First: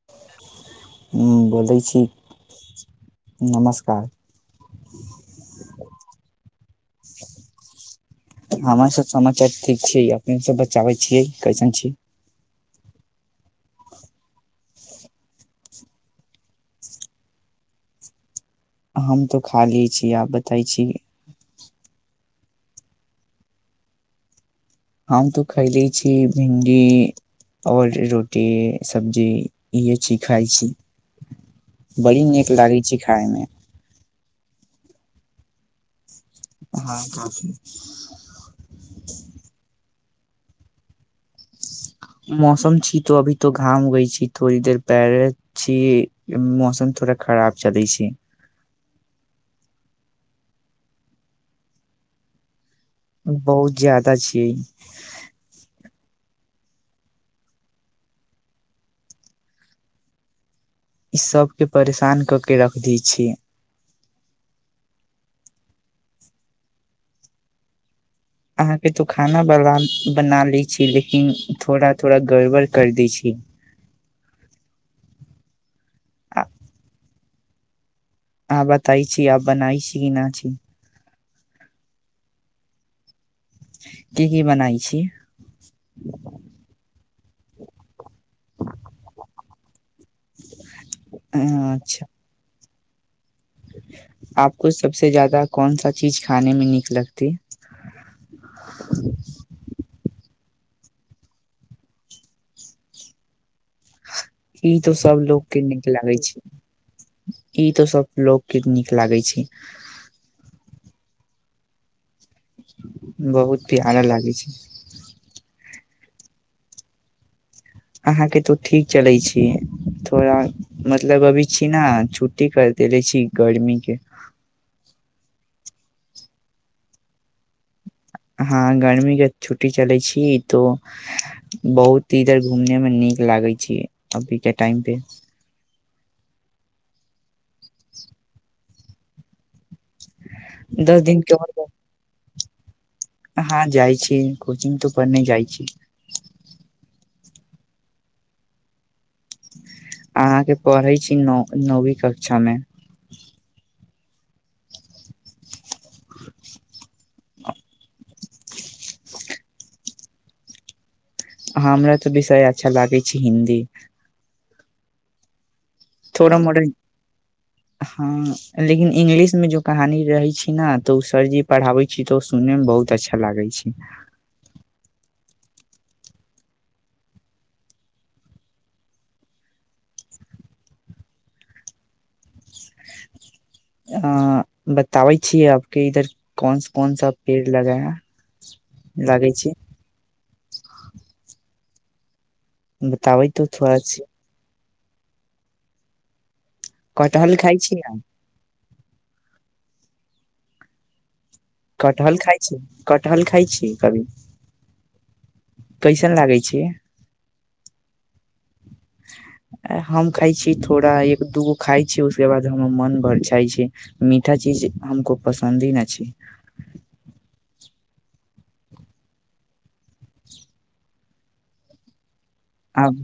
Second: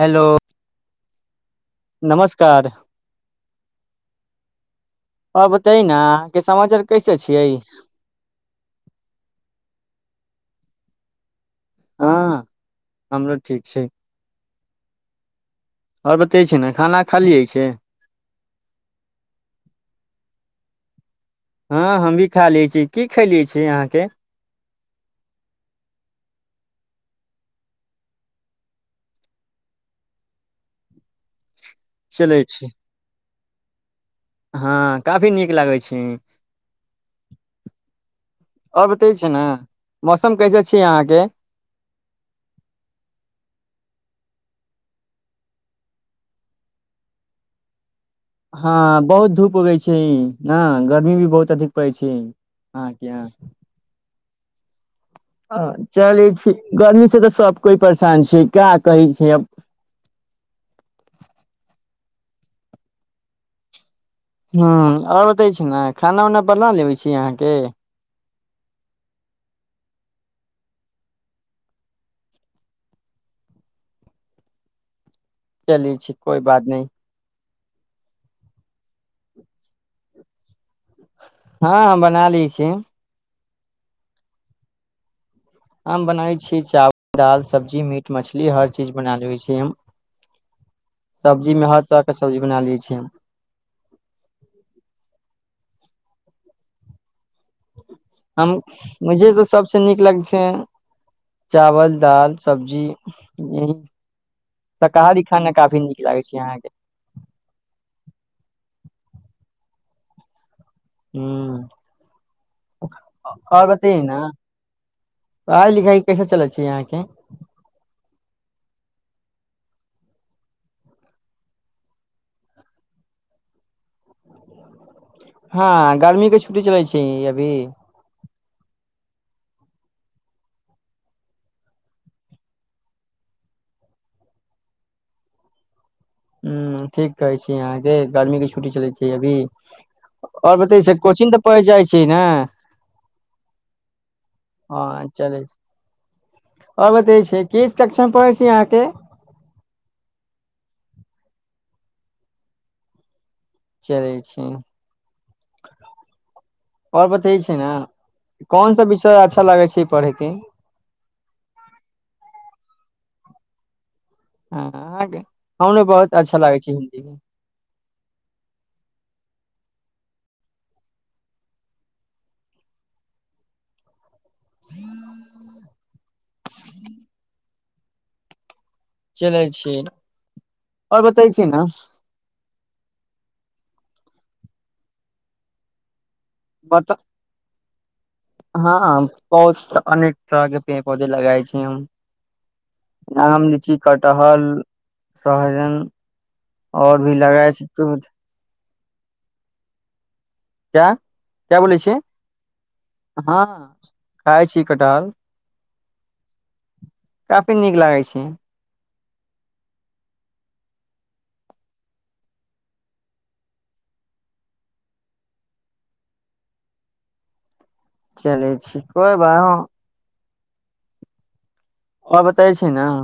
Hello ह बोल नमस्कार नमस्कार अ बताय न समाचार कैसे छियै हमर सब समाचार ठीक छै अपने सब बचाबै छियै कइसन छी हँ हमरो ठीक छै आओर बतै छी ने खाना खालीइ छै हम तो खाली छी आब बतै छी हँ हम भी खा ले छी की खलियै छीय अहाँके हम तो खयले छी भिंडी आओर रोटी सब्जी इहे छी खाइ छी बड़ी चलै नीक छी लागै छै खायमे हँ काफी नीक लागय छीही हँ त छै आओर बतै छै ने मौसम कैसे छियै अहाँके मौसम छी तो अभी तो घाम गई छी थोड़ी देर पैर छी मौसम थोड़ा खराब चलै छै हँ बहुत धूप उगै छै नए गर्मी भी बहुत अधिक पड़ै छै यहाँ बहुत ज्यादा छियै अ, चलै छी गर्मी से तऽ सब कोइ परेशान छै क्या कहै छै अब इ सभके परेशान कऽ कऽ रखि दै छियै हा आओर बतै छी ने खाना उना बला लेबै छी अहाँके अहाँके तो खाना बरबान बना लै छी लेकिन थोड़ा थोड़ा गड़बड़ कर दै छी चल छी कोइ आ बात नहि अहाँ बताइ छी अब बनाहि छी कि नहि छी हँ हँ बना लै छी की की बनाइ छी हम बनाबै छीयै चावल दाल सब्जी मीठ मछली हर चीज बना ले छै सब्जी में हर अच्छा तरह के सब्जी बना ले छी [inaudible] आपको सबसे ज्यादा कोनसा चीज खाने में नीक लगती हम मुझे तो सबसे नीक लगै छै चावल दाल सब्जी घी ई तो सब लोकके नीक लागै छै ई तो सब लोकके नीक लागै छै हू बहुत आओर बत ने प्यारा लागे छै पढ़ाइ लिखाइ कैसे चलै छैै अहाँके अहाँके तो ठीक चलै छी थोड़ा मतलब अभी छी ना छुट्टी कर देले छी गर्मीके हँ गर्मी के छुट्टी चलै छै अभी हँ गर्मीके छुट्टी चलै छी तो बहुत इधर घूमने मे नीक लागै छै अभी के टाइम पे ह ठीक कहय छी की अहाँके गर्मीके छुट्टी छुट्टी चलै छै अभी आओर बते छै दस कोचिंग तऽ पढ़ जाइ छै ने हँ जाइ छी कोचिंग हँ तऽ पर नहि चलै जाइ छी और बतै किस कक्षा पढ़ै छी अहाँ के अहाँके पढ़ै छी न नौवीं कक्षामे चलय छी [inaudible] आओर बते छै ने कोन सा विषय अच्छा लागे छै पढ़ेयके हमरा तऽ विषय अच्छा लागय छै हिन्दी हँ आ थोड़ा मोडर्न हँ लेकिन इंग्लिश मे जो कहानी रहै छी ने तऽ ओ सरजी पढ़ाबै छी तऽ ओ सुनने मे बहुत अच्छा लागे छै चलय छी आओर बतय छी ने अ बताबै छियै आपके इधर कौन बत कौन सा पेड़ लगाया हँ पौध अनेक तरहके पे पौधे लगाइ छै ह बताबै तो आम लीची थोड़ा छी। कटहल सहजन आओर भी कटहल लगाए खाइ छै छी दूध क्या क्या बोलै छी कटहल खाइ छी कटहल खाइ हँ छी कभी खाइ छी कटहल कैसन लागै छै काफी नीक लागै छी हम खाइ छी थोड़ा एक दूगो खाइ छियै उसके बाद हमर मन भर जाए छै मीठा चीज हमको पसन्द ही नहि छै चलै छी कोइ बा हँ [inaudible] और बतावे छी ना आब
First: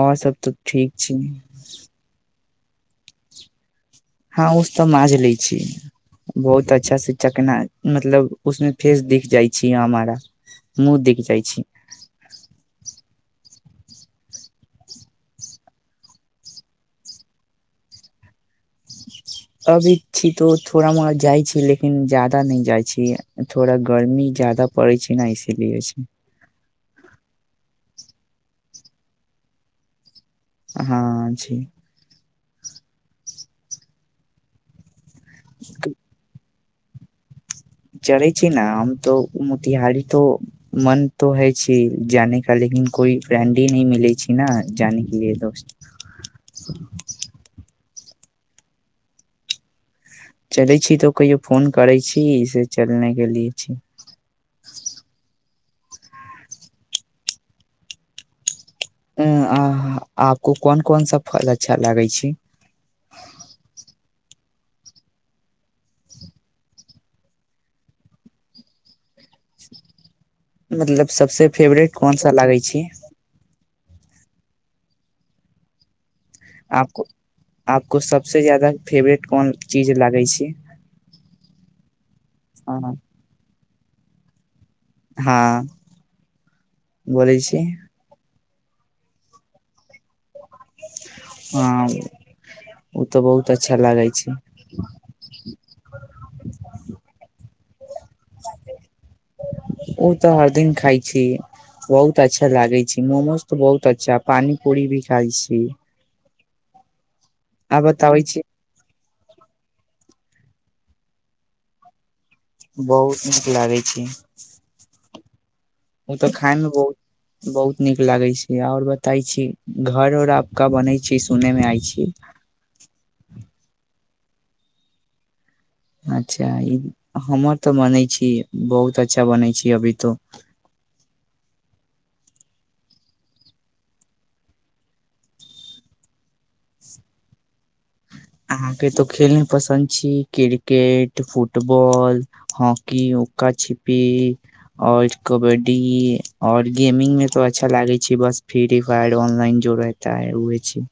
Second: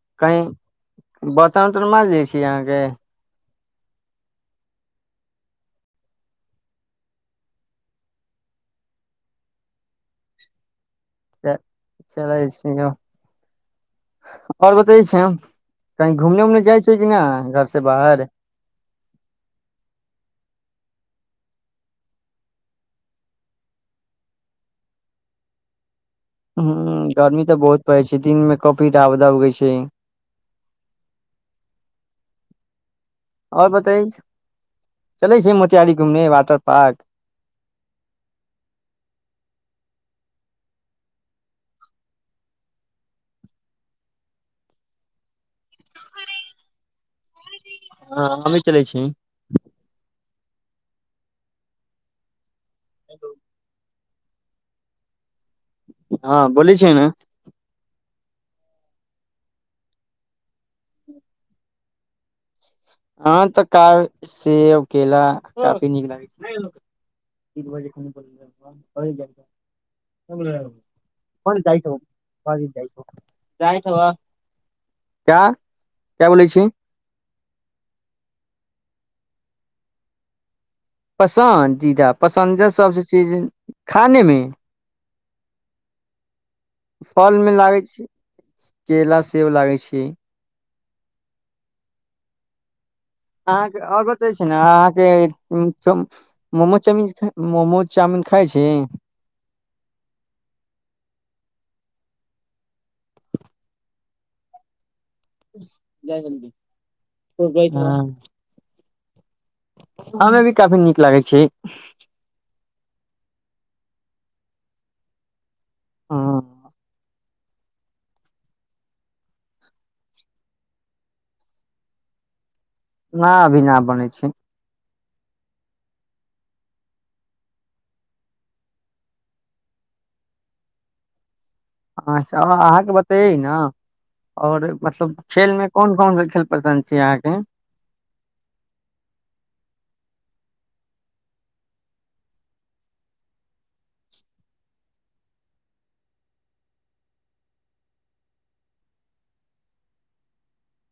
आओर सब तऽ ठीक छी कि अहाँके हँ ओ तऽ माँज लै छी बहुत अच्छा से चकना मतलब उसमे फेस दिख जाइ छी हमारा मु देखि जाइ छी चलै छी आओर बतै छिय हम कहीं घूमने उमने जाइ छियै कि नहि घरसँ बाहर अभी छी तो थोड़ा मोड़ जाइ छी लेकिन ज्यादा नहि जाइ छी थोड़ा गर्मी ज्यादा पड़ै छै ने इसीलिए ह गर्मी तऽ बहुत पड़य छै दिनमे कॉफी रौदा उगै छै हँ जी आओर बताइ चलै छै मोतियहारी घूमने वातर पार्क चढ़ै छी न हम तो मोतिहारी तो मन तो है छी जाने का लेकिन कोइ फ्रेंड ह नहि मिलै छै ने जााने के लिए दोस्त हँ हमी चलै छी खेले छी तऽ ओ कहियो फोन करै छी से चलने के लिए छी [inaudible] हँ बोल छिय ने अ आह आपको कोन कोन सा फल अच्छा लागय छै ह तऽ काल सेब केला काफी नीक लागै छै मतलब सभसँ फेवरेट कोन सा लागै छी जाइठब क क्या बोलै छी आपको आपको सबसे जादा फेवरेट कोन चीज लागे छै पसन्द दीदा पसन्द सभसँ चीज खानेमे हँ फलमे लागै छी केला सेब लागै छै आ अहाँके आओर बतै छी ने अहाँके मोमो चाउमीन मोमो चाउमीिन खाय छि ओ तऽ हर दिन खाइ छी बहुत अच्छा लागे छै मोमोज तऽ बहुत अच्छा पानी पूरी भी खाइ छी दूबे आ धान बताबै छी हममे भी काफी नीक लागै छै बहुत नीक लागै छै ह तऽ खाय मे बहुत बहुत नीक लागै छै आओर बताई छी घर ओर आपका बनै छी सुनै मे आय छीै न अभी न बनै छै अच्छा ई हमर तऽ बनै छी बहुत अच्छा बनै छी अभी तो अच्छा अहाँकेँ बतैै ने आओर मतलब खेलमे कोन कोन सा खेल पसन्द छै अहाँके अहाँके तो खेलमे पसन्द छी क्रिकेट फुटबॉल हॉकी उक्का छिपी आओर कबड्डी आओर गेमिंगमे तो अच्छा लागै छै बस फ्री फायर ऑनलाइन जो रहता है उहे छै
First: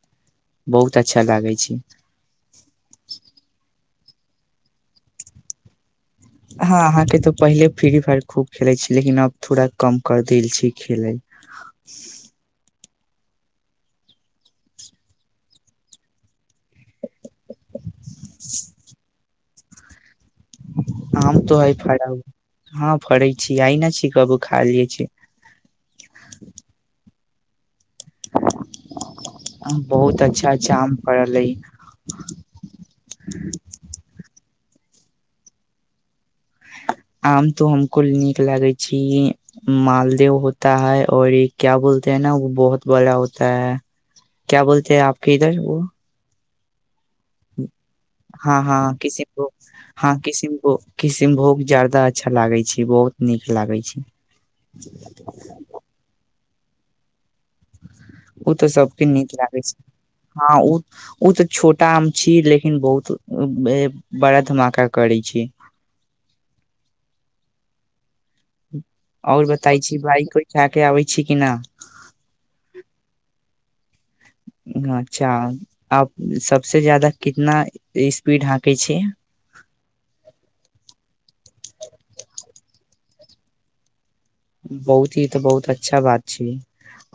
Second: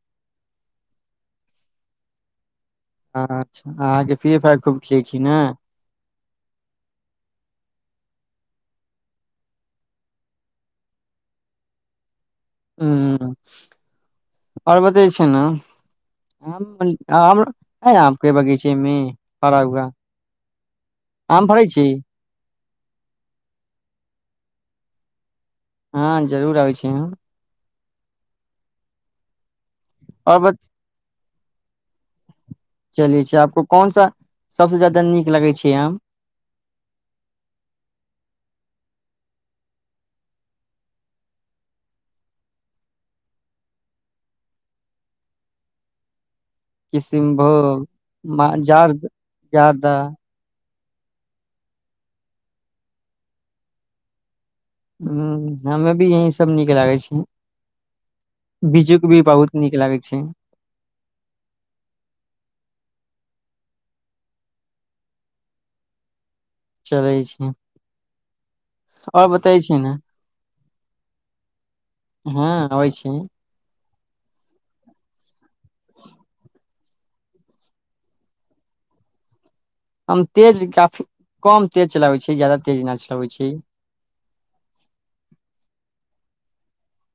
बहुत अच्छा लागै छै [inaudible] अच्छा अहाँके फ्री फायर खूब खेलै छी ने हँ अहाँके तऽ पहिले फ्री फायर खूब खेलैत छै लेकिन अब थोड़ा कम कर देल छै खेलै ह आओर बतै छै ने आम है आपके बगीचेमे पड़ा हुआ आम तो फड़ै हइ छी फरल हँ फरै छी आइ न छी कबो खाय लेल छी हँ जरूर आबै छी हम बहुत और अच्छा जाम पड़ल अय [inaudible] चलि छै आपको कौन सा सभसे ज्यादा नीक लगय छै आम आम तो हमको नीक लागय छै मालदे होता है और ई क्या बोलते है न बहुत बड़ा होता है क्या बोलते है आपके इधर वो किसिनभोग मा हँ हँ जार्द किसिमभो जादा हँ किसिमभो किशनभोग जायदा अच्छा लागय छै बहुत नीक लागय छै हं हमे भी यहीं से सब नीक लागय छै ओ तऽ बीजू सबके के भी नीक बहुत लागै छै लागे हँ ओ ओ तऽ छोटा आम छी लेकिन बहुत बड़ा धमाका करै छी चलै छी आओर बताइ छी बाइक उइक कऽ आबै छी किना हँ अबै छै अच्छा आब सबसे जायदा कितना स्पीड हाँकै छै हम तेज काफी कम तेज चलाबैत छी ज्यादा तेज नहि चलाबैत छै बहुत ही तऽ बहुत अच्छा बात छी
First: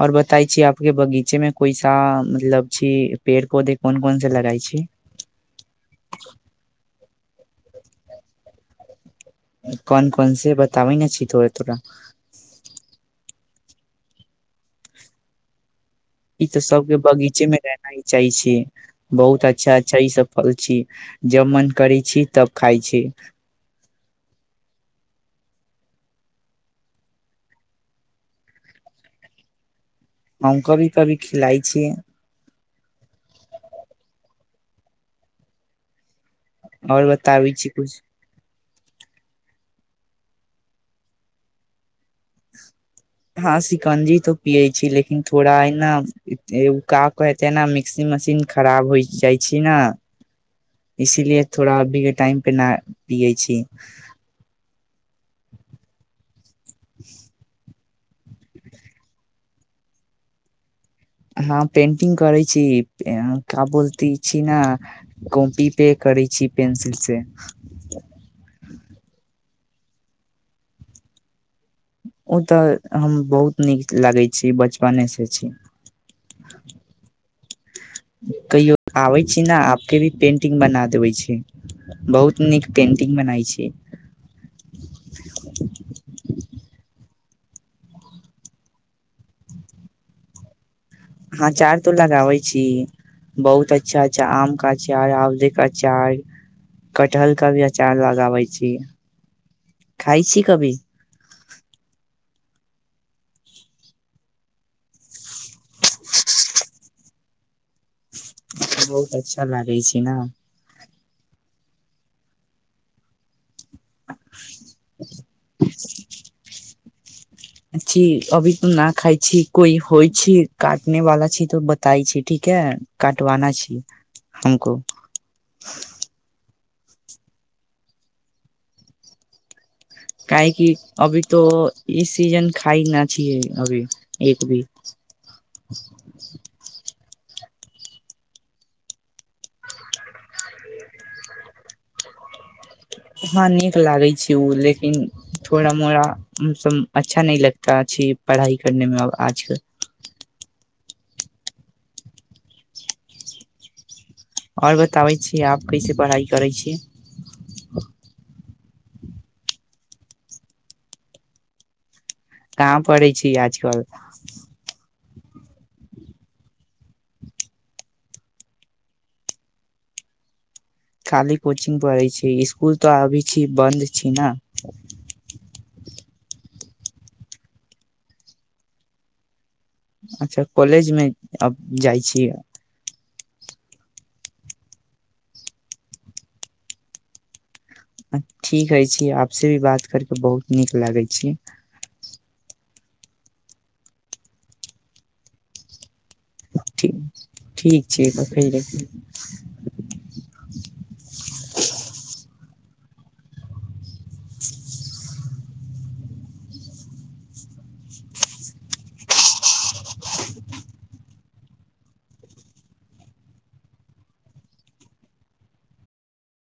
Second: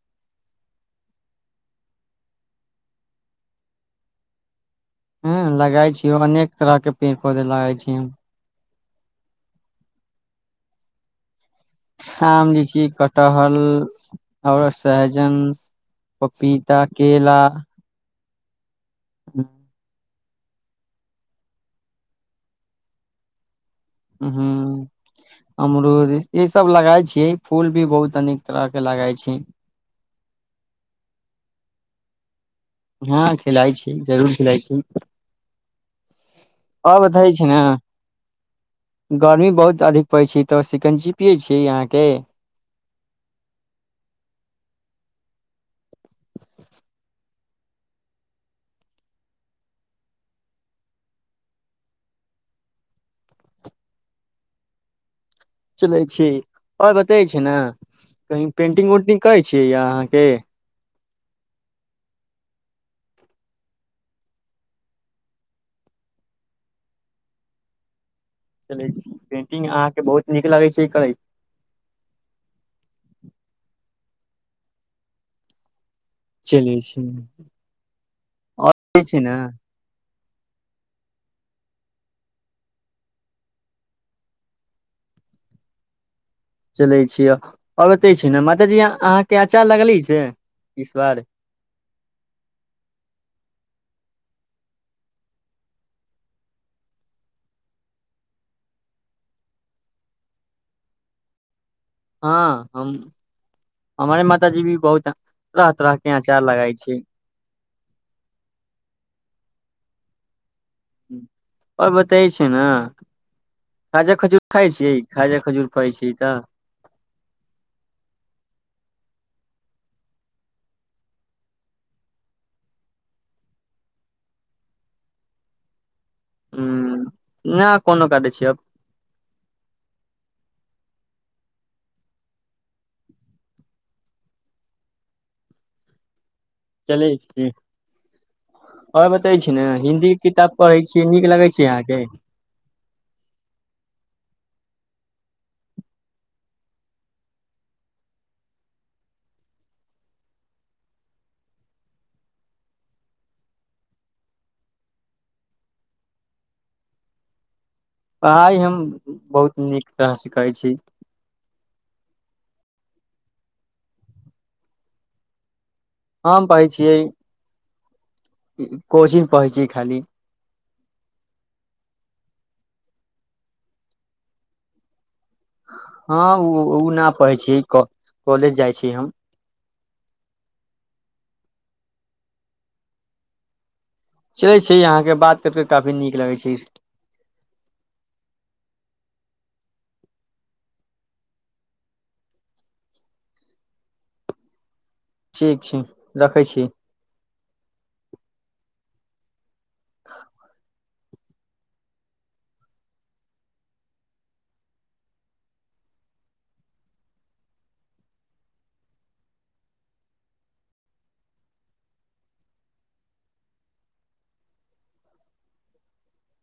और बताई छी आपके बगीचेमे कोइसा आ मतलब छी पेड़ पौधे कौन कौन सा लगाई छी हुं लगाय छिय अनेक तरह के पेड़ पौधे लगाय छी कौन कौन से बताबै ने छी तो आम लिची कटहर आओर सहजन पपीता केला चै छी बहुत अच्छा अच्छा ई सब फल छी जब मन करै छी तब खाइ छी ह अमरूद ईसभ लगााय छियै फूल भी बहुत अनेक तरह के लगााय छै हम कभी कभी खिलाइ छियै हँ खेलाइ छी जरूर खेलाइ छी आओ और बतै छै बताबै ने छी कुछ गर्मी बहुत अधिक पै छै तऽ शिकंजि पियै छिय अहाँ के हँ शिकंजी तो पियै छी लेकिन थोड़ा ह ने उ का क हेते न मिक्सि मशीन खराब हो जाइ छी ने इसीलिए थोड़ा अभी के टाइम पे नहि पियै छी चलै छी आओर बतै छै ना कही पेंटिंग उंटिंग करै छियै या अहाँके हँ पेंटिंग करै छी क बोलती छी ने कॉपी पे करै छी पेंसिल से चलै छी अहाँके बहुत नीक लगै छै ई करै ओ तऽ हम बहुत नीक लागै छी बचपने से छै चलै छी ह [inaudible] और कहियो जे आबे छै छी ने आपके भी पेंट बना देबै छै बहुत नीक पेन्टिंग बनाइ छै चलै छियै आओर ओतै छै ने माताजी अहाँके आचार लगले से इस बार हँ चार तो लगाबै छी बहुत अ अच्छा अच्छा आम का अचार आमले का अचार कटहल का भी अचार लगाबै छी खााय छी कभी हँ हम हमारे माताजी भी बहुत तरह तरह के अचार लगाइ छै बहुत अच्छा लागै छै ने आओर बतै छै ने खाजा खजूर खाइ छियै खाजा खजूर खाइ छीयै तऽ छी अभी तऽ न खाइ छी कोइ होइ छी काटने वाला छी तऽ बताई छी ठीक है काटवाना छी हमको ह नहि कोनो काटै छिय अब काहेकि अभी तो ई सीजन खाइ न छियै अभी एक भी चलै छी आओर बतै छी ने हिन्दी किताब पढ़ै छियै नीक लगै छै अहाँके हँ नीक लागै छै ओ लेकिन थोड़ा मोड़ा हमसभ अच्छा नहि लगता छी पढ़ाइ करनेमेब आजकल आओर बताबै छीयै आब कैसे पढ़ाइ करै छियै पढ़ाइ हम बहुत नीक तरह स करैछी कहाँ पढ़ै छी आजकल हम कहै छियै कोचंग पढ़ै छियै खाली खाली कोचिंग पढ़ै छै इसकुल तऽ अभी छी बन्द छी ने हँ ओ ओ नहि पढ़ै छी कॉलेज जाइ छी हम अच्छा कॉलेजमे अब जाइ छी चलै छै अहाँके बात करकेऽ काफी नीक लगै छै ठीक है छी आपसे भी बात करके बहुत नीक लागै छी ठीक छै रखै छी ठी ठीक छै तख [inaudible] ह [inaudible]